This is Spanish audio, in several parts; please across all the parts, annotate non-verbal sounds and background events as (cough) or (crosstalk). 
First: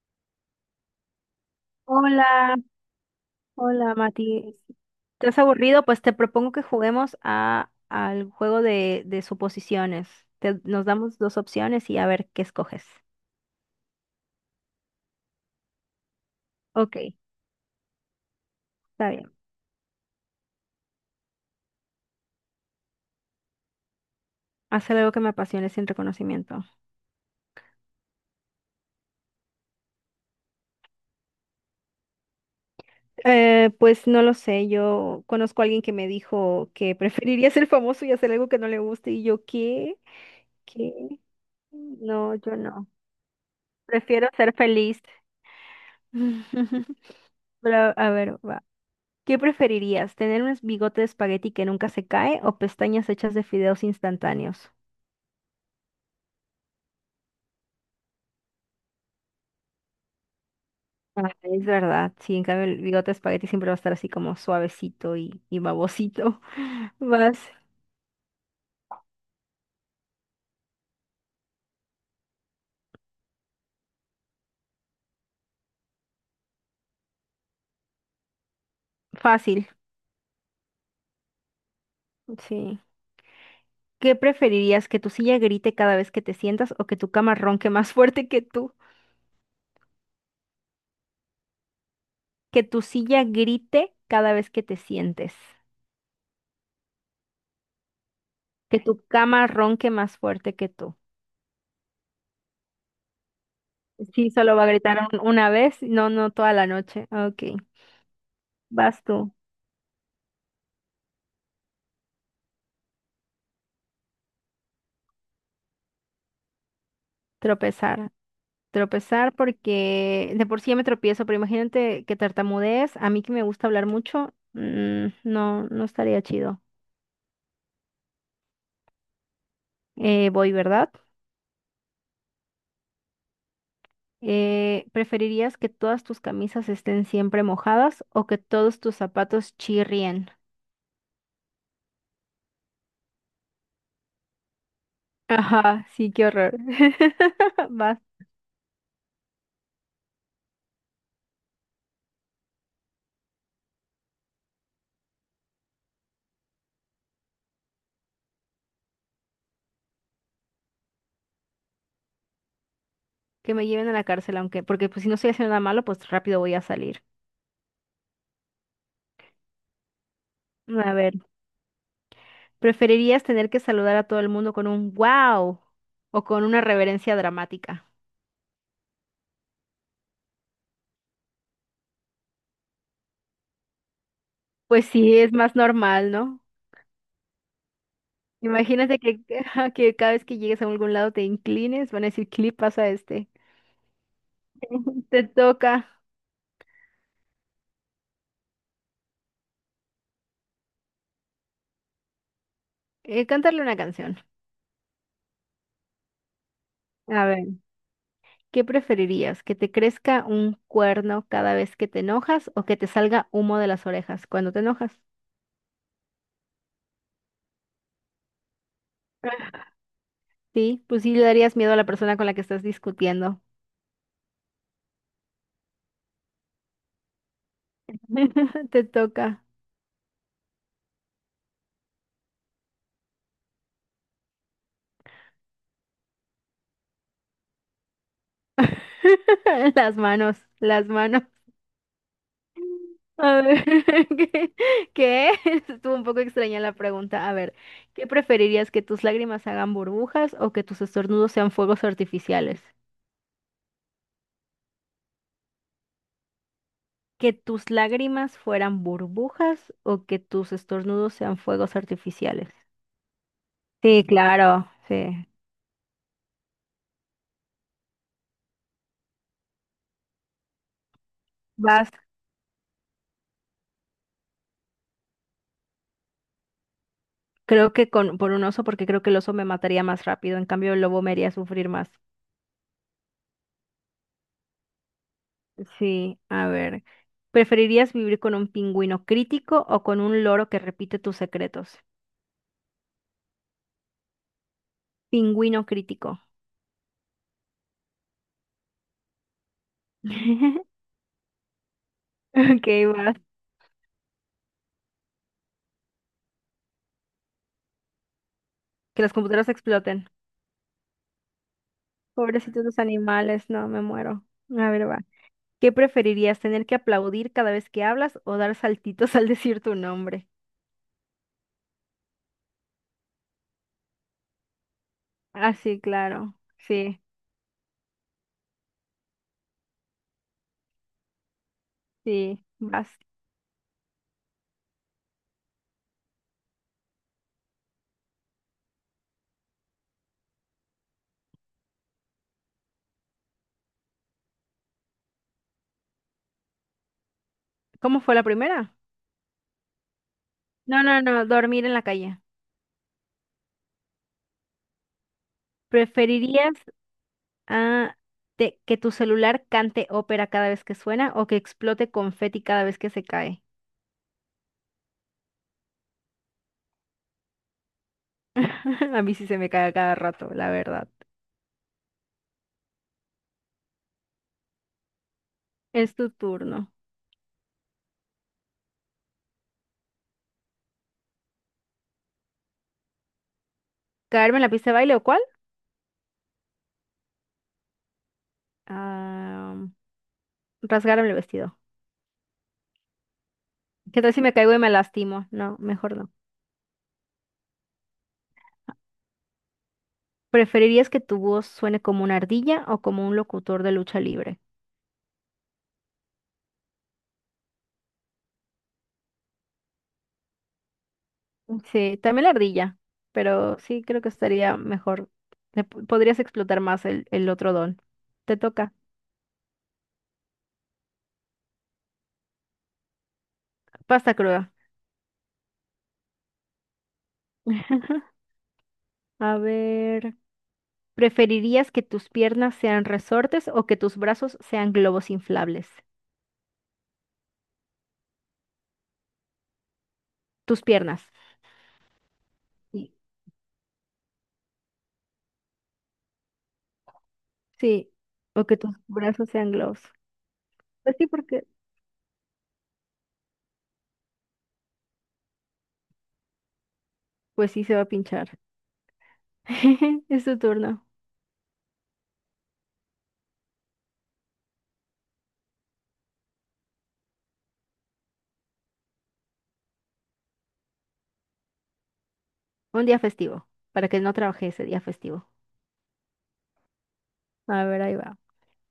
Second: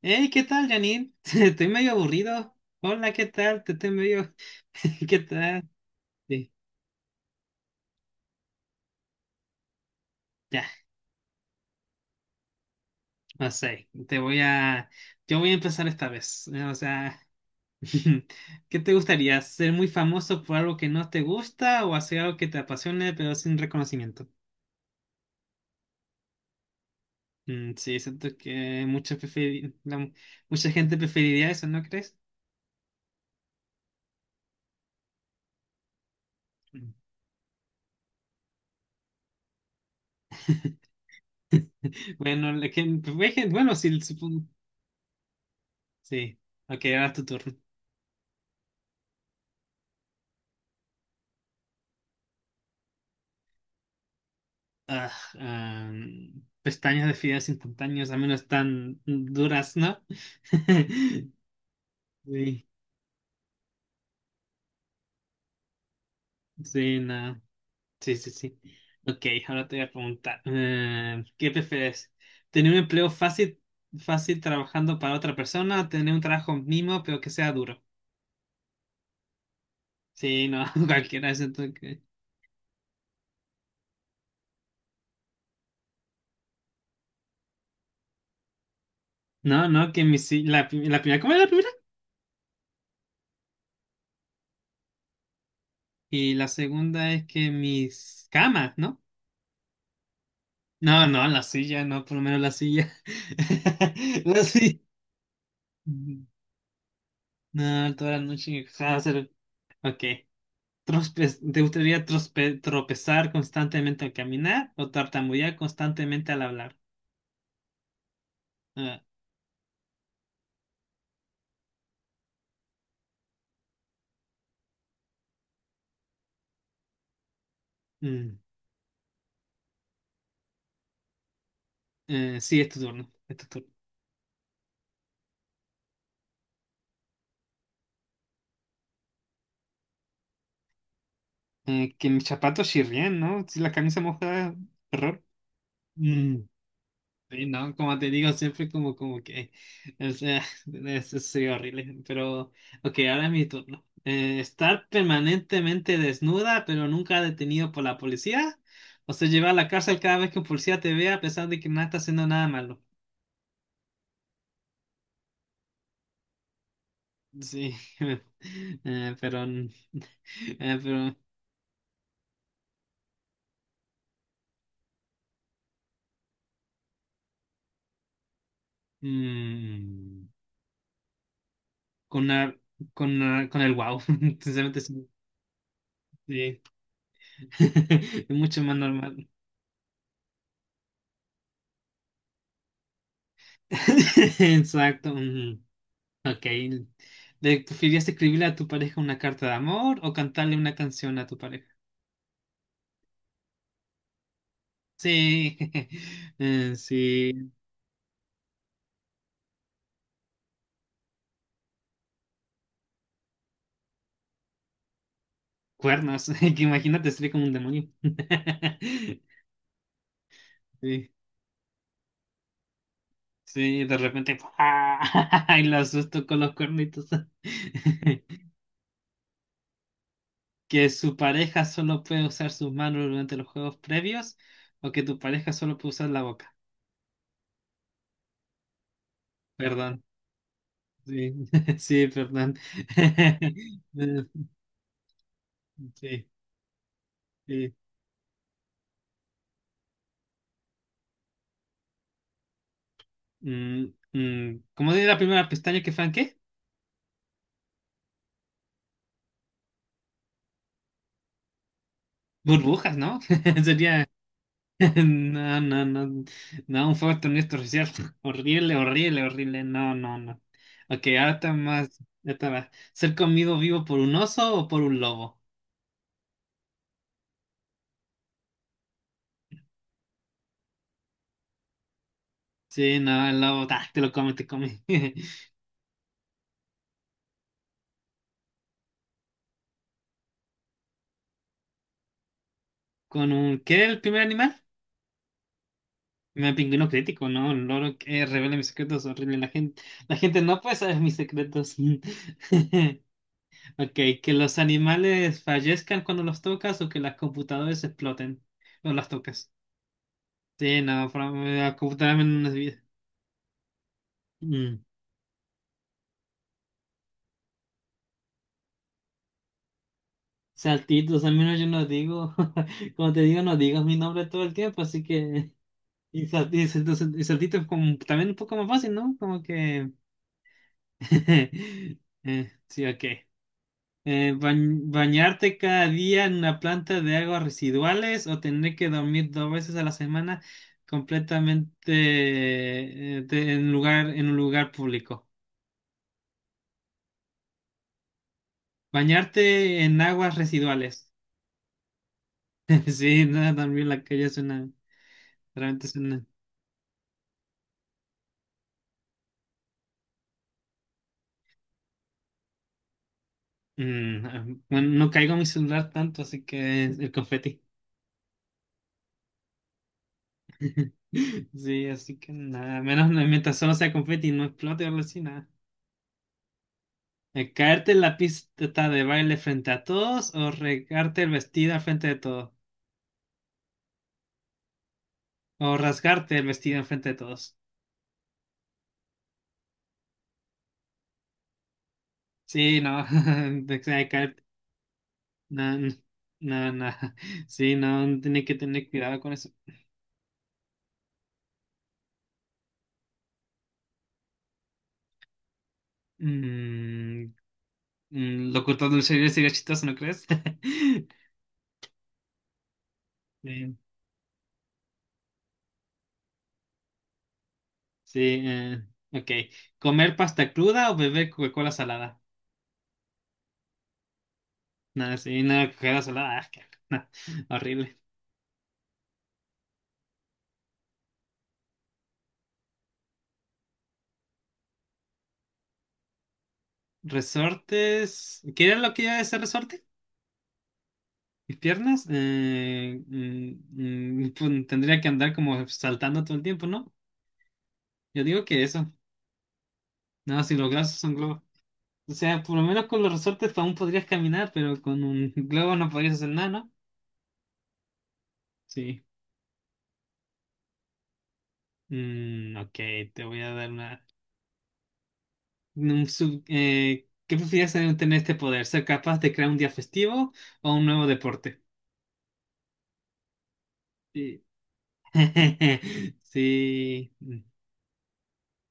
Hey, ¿qué tal, Janine? (laughs) Estoy medio aburrido. Hola, Hola, ¿qué tal? Te estoy hola medio. Mati. (laughs) ¿Qué ¿Estás tal? aburrido? Pues te Sí, propongo que juguemos a, al juego de suposiciones. Ya, Nos damos dos opciones y a ver qué escoges. no sé. Te voy a. Yo voy a empezar esta vez. O Ok, sea, (laughs) ¿qué te está bien. gustaría? ¿Ser muy famoso por algo que no te gusta o hacer algo que te apasione pero sin reconocimiento? Hacer algo que me apasione sin reconocimiento. Mm, sí, siento que mucha, mucha gente preferiría eso, ¿no crees? Pues no lo sé, yo conozco a alguien que me dijo que (laughs) preferiría ser famoso y hacer algo que no le guste y yo, ¿qué? (laughs) ¿Qué? No, Bueno, yo la no. gente... bueno, sí, Prefiero supongo. ser feliz. Sí. Ok, (laughs) ahora es tu turno. Pero, a ver, va. ¿Qué preferirías? ¿Tener un bigote de espagueti que nunca se cae o pestañas hechas de fideos instantáneos? Ah, ah, pestañas de fideos instantáneos, al menos tan duras, ¿no? Ah, (laughs) es verdad, sí, en cambio Sí, el bigote de espagueti siempre va a estar así como suavecito y babosito. sí, (laughs) Más no. Sí, sí, sí. Ok, ahora te voy a preguntar, ¿qué prefieres? ¿Tener un empleo fácil, fácil trabajando para otra persona o tener un trabajo mínimo pero que sea duro? fácil, Sí, no, (laughs) cualquiera es que... sí. ¿Qué preferirías? ¿Que tu silla grite cada vez que te sientas o que tu cama ronque más fuerte que tú? No, no, que mis... La, la primera, ¿cómo era la primera? Que tu silla grite cada vez que te sientes. Y la segunda es que mis camas, Que ¿no? tu cama ronque más fuerte que tú. No, no, la silla, no, por lo menos la silla. (laughs) Sí, La solo va a silla. gritar una vez, no, Mm, no toda la noche. Ok, no, toda la noche. O sea, vas hacer- tú, Ok. ¿Te gustaría tropezar constantemente al caminar o tartamudear constantemente al hablar? tropezar. Ah, Tropezar porque de por sí ya me tropiezo, pero imagínate que tartamudees a mí que me gusta hablar mucho, no, no estaría chido. mm, Voy, ¿verdad? Sí, es tu turno. Es tu turno. ¿Preferirías que todas tus camisas estén siempre mojadas o que todos tus zapatos chirrien? Que mis zapatos chirrían, ¿no? Si la camisa mojada, error. Ajá, sí, qué horror. Sí, (laughs) no, como Vas, te digo, siempre como, como que, o sea, (laughs) eso sería horrible, pero, ok, ahora es mi turno. Estar permanentemente desnuda, pero nunca detenido por la policía, o sea, llevar a la cárcel cada vez que un policía te vea a pesar de que no estás haciendo nada malo. que me lleven a la cárcel, aunque, porque pues si no estoy haciendo nada malo, pues rápido voy a salir. Sí, (laughs) eh, pero, mm, A ver, pero, ¿preferirías tener que saludar a todo el mundo con un wow o con una reverencia dramática? mm, con, la- con el wow, (laughs) sinceramente Pues sí, sí, es más normal, ¿no? sí. (laughs) Es mucho más Imagínate que, normal. (laughs) que cada vez que llegues a algún lado te inclines, van a decir, clip pasa este. (laughs) (laughs) Exacto. Te Ujú. toca Ok. ¿Le preferirías escribirle a tu pareja una carta de amor o cantarle una canción a tu pareja? Cantarle una canción. Sí, (laughs) A ver, sí, ¿qué preferirías? ¿Que te crezca un cuerno cada vez que te enojas o que te salga humo de las orejas cuando te enojas? cuernos, (laughs) que imagínate, sería como un demonio. (laughs) Sí, pues Sí, sí le darías miedo a la persona con la que estás discutiendo. sí, de repente, ¡pua! (laughs) y lo asusto con los cuernitos. (laughs) (laughs) Te toca. Que su pareja solo puede usar sus manos durante los juegos previos o que tu pareja solo puede usar la boca. (laughs) Las Perdón, manos, las manos. sí, (laughs) sí, perdón. A ver, (laughs) ¿qué? (laughs) ¿Qué? (laughs) Estuvo un poco Sí, extraña la pregunta. A ver, sí. ¿qué preferirías que tus lágrimas hagan burbujas o que tus estornudos sean fuegos artificiales? Mm, mm, ¿cómo sería la primera pestaña que fan qué? ¿Que tus lágrimas fueran burbujas o que tus estornudos sean fuegos artificiales? Burbujas, ¿no? (laughs) Sí, Sería. claro, (laughs) sí. No, no, no. No, un fuerte honesto social. (laughs) Horrible, horrible, horrible. No, no, no. Ok, ahora está Vas, más. Ya está más. ¿Ser comido vivo por un oso o por un lobo? creo que con, por un oso, porque creo que el oso me mataría más rápido. En cambio, el lobo me haría sufrir más. Sí, no, el lobo, ta, te lo come, te come. (laughs) Sí, a ver. ¿Preferirías vivir con un pingüino crítico o con un loro que repite tus secretos? ¿Con un. ¿Qué era el primer animal? Pingüino crítico. Me pingüino crítico, ¿no? Un loro que revela mis secretos, horrible. La gente no puede (laughs) saber mis secretos. Ok, (laughs) va. Ok, que los animales fallezcan cuando los tocas o que las computadoras exploten cuando Que las las computadoras tocas. exploten. Sí, no, la computadora menos nos Pobrecitos los vida. animales, no, me muero. A Mm. ver, va. ¿Qué preferirías, tener que aplaudir cada vez que hablas o dar saltitos (laughs) al decir tu nombre? Saltitos, al menos yo no digo, (laughs) como te digo, no digas mi nombre todo el tiempo, así que... Ah, sí, Y, claro. Sí, y saltito es como también un poco más fácil, ¿no? Como que... (laughs) sí, sí, vas. ok. ¿Bañarte cada día en una planta de aguas residuales o tener que dormir dos veces a la semana completamente en lugar, en un lugar público? ¿Cómo fue la primera? Bañarte en aguas No, no, residuales. no, dormir en la calle. (laughs) Sí, nada, dormir en la calle suena, realmente suena. ¿Preferirías ah, que tu celular cante ópera cada vez que suena o que explote confeti cada vez que se cae? Mm, bueno, no caigo en mi celular tanto, así que el confeti. (laughs) A mí sí se me cae a cada rato, la verdad. (laughs) Sí, así que nada, menos mientras solo sea confeti y no explote o algo así, nada. Es tu turno. ¿De caerte en la pista de baile frente a todos o regarte el vestido al frente de todos? ¿Caerme en la pista de baile o cuál? O rasgarte el vestido en frente de todos. Ah, rasgarme el vestido. Sí, no. (laughs) De que ¿Qué hay tal si me caer- caigo y me lastimo? No, No, no, mejor no. no. No. (laughs) Sí, no. Tiene que tener cuidado con eso. ¿Preferirías que tu voz suene como una ardilla o como un locutor de lucha libre? Mm, mm, lo cortado del cerebro sería chistoso, ¿no crees? (laughs) Sí, también la ardilla, pero Sí, sí creo que estaría mejor. Podrías explotar más el otro don. Te sí. toca. eh, ok. ¿Comer pasta cruda o beber Coca-Cola salada? Pasta cruda. No, sí, no, Coca-Cola salada. Ah, qué- asco, no, horrible. (laughs) A ver, ¿preferirías que tus piernas sean resortes o que tus brazos sean globos inflables? Resortes. ¿Qué era lo que iba a decir resorte? Tus piernas. Mis piernas, Sí. Mm, mm, pues, tendría que andar como saltando todo el tiempo, ¿no? Sí, Yo digo o que que tus eso. brazos sean globos. No, si los Pues brazos sí, son globos. porque O sea, por lo menos con los resortes aún podrías caminar, pero con un (laughs) globo no podrías hacer nada, ¿no? pues sí se va a pinchar. Sí. (laughs) Es tu turno. Mm, ok, te voy a dar una... ¿qué prefieres tener este poder? ¿Ser capaz de crear un día festivo o un nuevo deporte? Un día festivo, para que no Sí. trabaje ese día festivo. (laughs) Sí. A ver, ahí va.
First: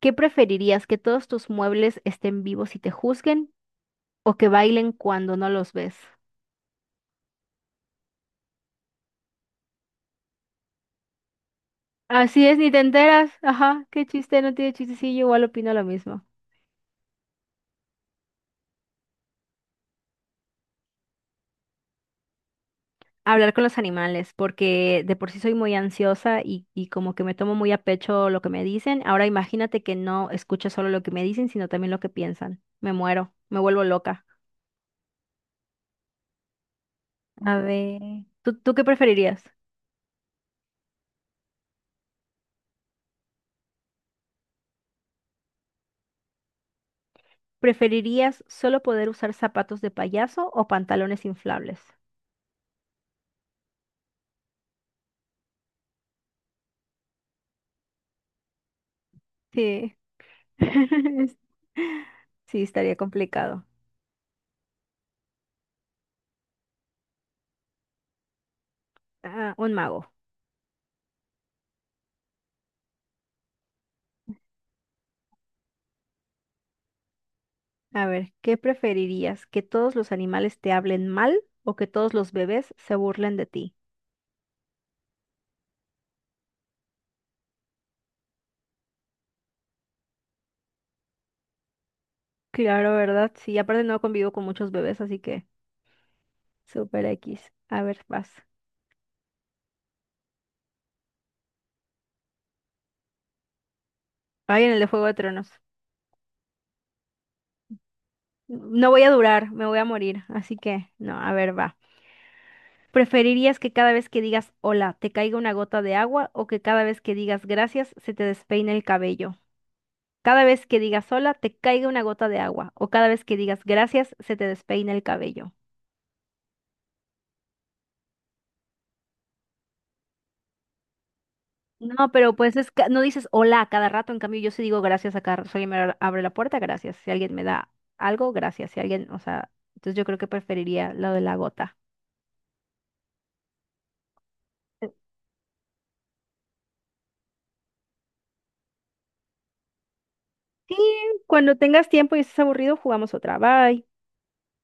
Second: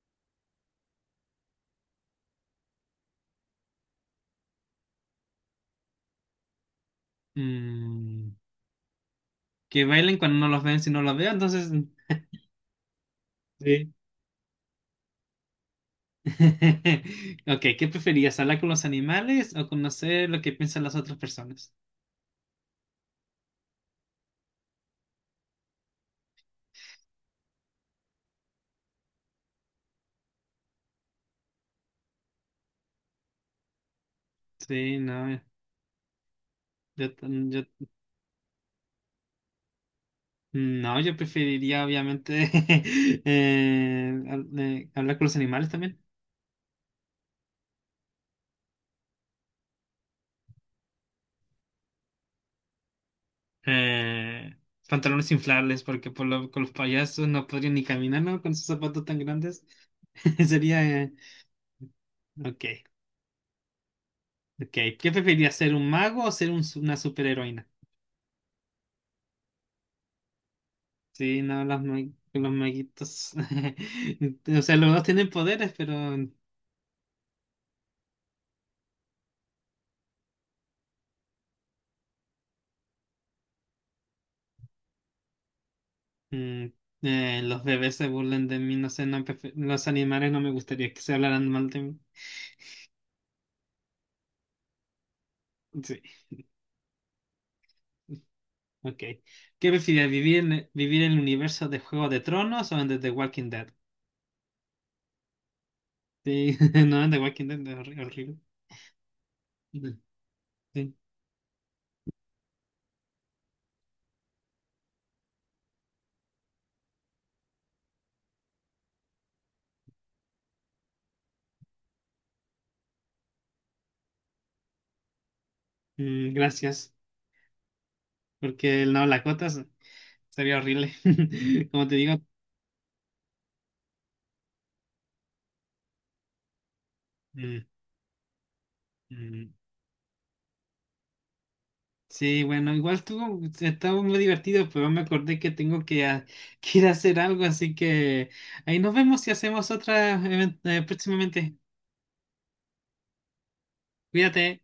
¿Qué preferirías, que todos tus muebles estén vivos y te juzguen o que bailen cuando no los ves? Mm, que bailen cuando no los ven, si no los veo, entonces... Así es, ni te enteras. Ajá, Sí. qué chiste, no tiene chiste. Sí, yo igual opino lo mismo. (laughs) Ok, ¿qué preferías? ¿Hablar con los animales o conocer lo que piensan las otras personas? Hablar con los animales, porque de por sí soy muy ansiosa y como que me tomo muy a pecho lo que me dicen. Ahora imagínate que no escucho solo lo que me dicen, sino también lo que piensan. Me muero, me vuelvo loca. Sí, no, yo, t- A yo- ver, ¿tú qué preferirías? no, yo preferiría obviamente (laughs) hablar con los animales también. ¿Preferirías solo poder usar zapatos de payaso o pantalones inflables? Eh, pantalones inflables, porque por lo- con los payasos no podrían ni caminar, ¿no? Con sus zapatos tan grandes. Sí. (laughs) Sería... (laughs) Sí, ok, estaría complicado. ok. ¿Qué preferirías, ser un mago o ser un, una superheroína? Ah, un mago. Sí, no, los, los maguitos. (laughs) O sea, los dos tienen poderes, pero A ver, ¿qué preferirías? ¿Que todos los animales te hablen mal o que todos los bebés se burlen de ti? mm, los bebés se burlan de mí. No sé, los animales no me gustaría que se hablaran mal de mí. Claro, ¿verdad? Sí, aparte no convivo con muchos bebés, así que Sí, super X. A ver, vas. ok. ¿Qué prefieres, vivir en, vivir en el universo de Juego de Tronos o en The Walking Dead? Ay, en el de Juego de Tronos. Sí, (laughs) no, en The Walking Dead es horri- horrible. No voy a durar, me voy a morir, así que Sí, no, a ver, va. ¿Preferirías que cada vez que digas hola te caiga una gota de agua o que cada vez que digas gracias se te despeine el cabello? Cada vez que digas hola te caiga una gota de agua o cada vez que digas gracias se te despeine el cabello. mm, gracias, porque el no, la cota sería horrible. (laughs) Como te No, digo, pero pues es no dices hola a cada rato, en cambio yo sí digo gracias a cada rato. Si alguien me abre la puerta, gracias. Si alguien me mm, da algo, gracias. Si alguien, o mm, sea, entonces yo creo que preferiría lo de la gota. sí, bueno, igual estuvo, estaba muy divertido, pero me acordé que tengo que, a- (laughs) que ir a hacer algo, así que ahí nos vemos y hacemos otra Sí, próximamente. cuando tengas tiempo y estés aburrido, jugamos otra. Bye. Cuídate.